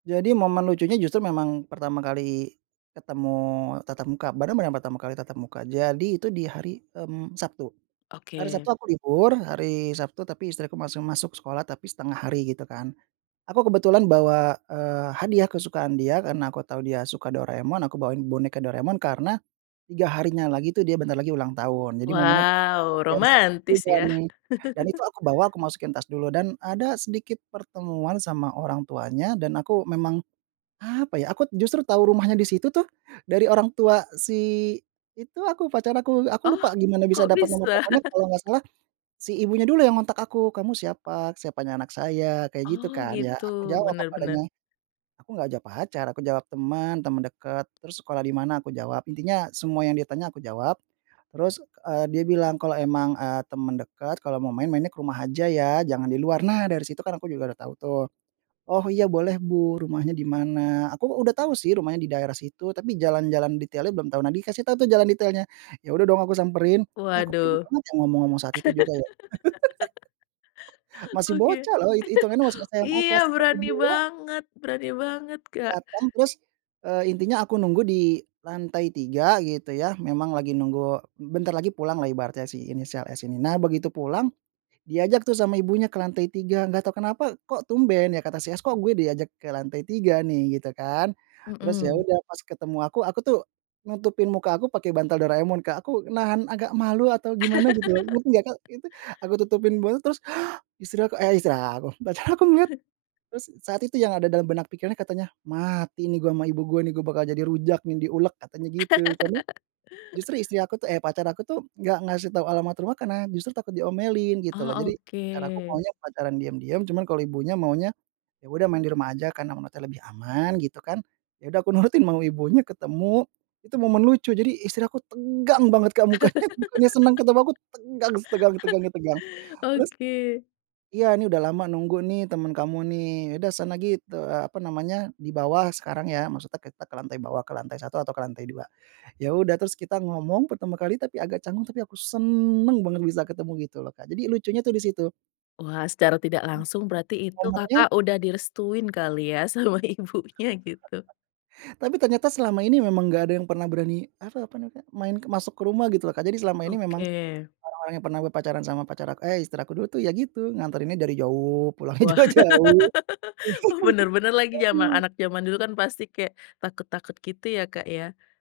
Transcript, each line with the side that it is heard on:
right: Jadi momen lucunya justru memang pertama kali ketemu tatap muka, benar-benar pertama kali tatap muka. Jadi itu di hari, mmm, Sabtu, hari
left: Oke.
right: Sabtu aku libur, hari Sabtu tapi istriku masih masuk sekolah tapi 1/2 hari, gitu kan. Aku kebetulan bawa, eee, hadiah kesukaan dia karena aku tahu dia suka Doraemon, aku bawain boneka Doraemon, karena 3 harinya lagi tuh dia bentar lagi ulang tahun, jadi momennya pas
left: Wow,
right: di hari Sabtu
left: romantis
right: juga
left: ya?
right: nih, dan itu aku bawa aku masukin tas dulu. Dan ada sedikit pertemuan sama orang tuanya dan aku memang, apa ya, aku justru tahu rumahnya di situ tuh dari orang tua si itu aku, pacar aku. Aku
left: Oh,
right: lupa gimana bisa
left: kok
right: dapat nomor
left: bisa?
right: teleponnya, kalau nggak salah si ibunya dulu yang ngontak aku. "Kamu siapa? Siapanya anak saya?" Kayak gitu
left: Oh,
right: kan, ya
left: gitu,
right: aku jawab
left: bener
right: apa
left: bener.
right: adanya. Aku nggak jawab pacar, aku jawab, "Temen, temen deket." "Terus sekolah di mana?" Aku jawab intinya semua yang dia tanya aku jawab. Terus, eee, dia bilang, "Kalau emang, eee, temen deket kalau mau main, mainnya ke rumah aja ya, jangan di luar." Nah, dari situ kan aku juga udah tahu tuh. "Oh, iya, boleh Bu, rumahnya di mana?" Aku u udah tahu sih rumahnya di daerah situ, tapi jalan-jalan detailnya belum tahu, nah dikasih tahu tuh jalan detailnya. Ya udah dong aku samperin. Ya aku
left: Waduh.
right: pede banget ya ngomong-ngomong saat itu juga ya? Masih
left: Oke.
right: bocah loh it hitungannya masih SMA
left: Iya,
right: kelas 1,
left: berani
right: 2.
left: banget berani banget, Kak.
right: Datang terus, eee, intinya aku nunggu di lantai 3 gitu ya, memang lagi nunggu bentar lagi pulanglah ibaratnya si inisial S ini. Nah begitu pulang, diajak tuh sama ibunya ke lantai 3, nggak tahu kenapa kok tumben? Ya kata si S, "Kok gue diajak ke lantai 3 nih?" Gitu kan. Terus ya
left: Mhm.
right: udah pas ketemu aku, aku tuh nutupin muka aku pakai bantal Doraemon Kak, aku nahan agak malu atau gimana gitu ya, ngerti nggak Kak itu aku tutupin botol terus istri aku eh, istri aku, pacar aku ngeliat terus saat itu yang ada dalam benak pikirannya katanya, "Mati nih gue sama ibu gue nih, gue bakal jadi rujak nih di ulek," katanya gitu. Karena, justru istri aku tuh eh, pacar aku tuh nggak ngasih tahu alamat rumah karena justru takut diomelin gitu
left: Oh,
right: loh. Jadi pacar aku
left: oke.
right: maunya pacaran diam-diam, cuman kalau ibunya maunya, "Ya udah main di rumah aja karena memantaunya lebih aman." Gitu kan, ya udah aku nurutin mau ibunya ketemu, itu momen lucu. Jadi istri aku tegang banget Kak mukanya, bukannya senang ketemu aku, tegang setegang tegangnya tegang. Terus
left: Oke.
right: "Iya, nih, udah lama nunggu nih temen kamu nih, udah sana git eee, apa namanya, di bawah sekarang ya." Maksudnya kita ke lantai bawah, ke lantai 1 atau ke lantai 2. Ya udah, terus kita ngomong pertama kali tapi agak canggung, tapi aku seneng banget bisa ketemu gitu loh Kak, jadi lucunya tuh di situ.
left: Wah, secara tidak langsung berarti itu
right: Ngomongnya
left: Kakak udah direstuin kali ya sama ibunya, gitu?
right: Tapi ternyata selama ini memang nggak ada yang pernah berani, apa apa namanya Kak, main ke masuk ke rumah gitu loh, Kak. Jadi selama ini memang
left: Oke.
right: orang-orang yang pernah berpacaran sama pacar aku eh, istri aku dulu tuh ya gitu, nganterinnya dari jauh, pulangnya
left: Wah,
right: juga jauh.
left: wah, bener-bener lagi jama
right: Waduh.
left: anak jaman dulu kan pasti kayak takut-takut gitu ya, Kak, ya?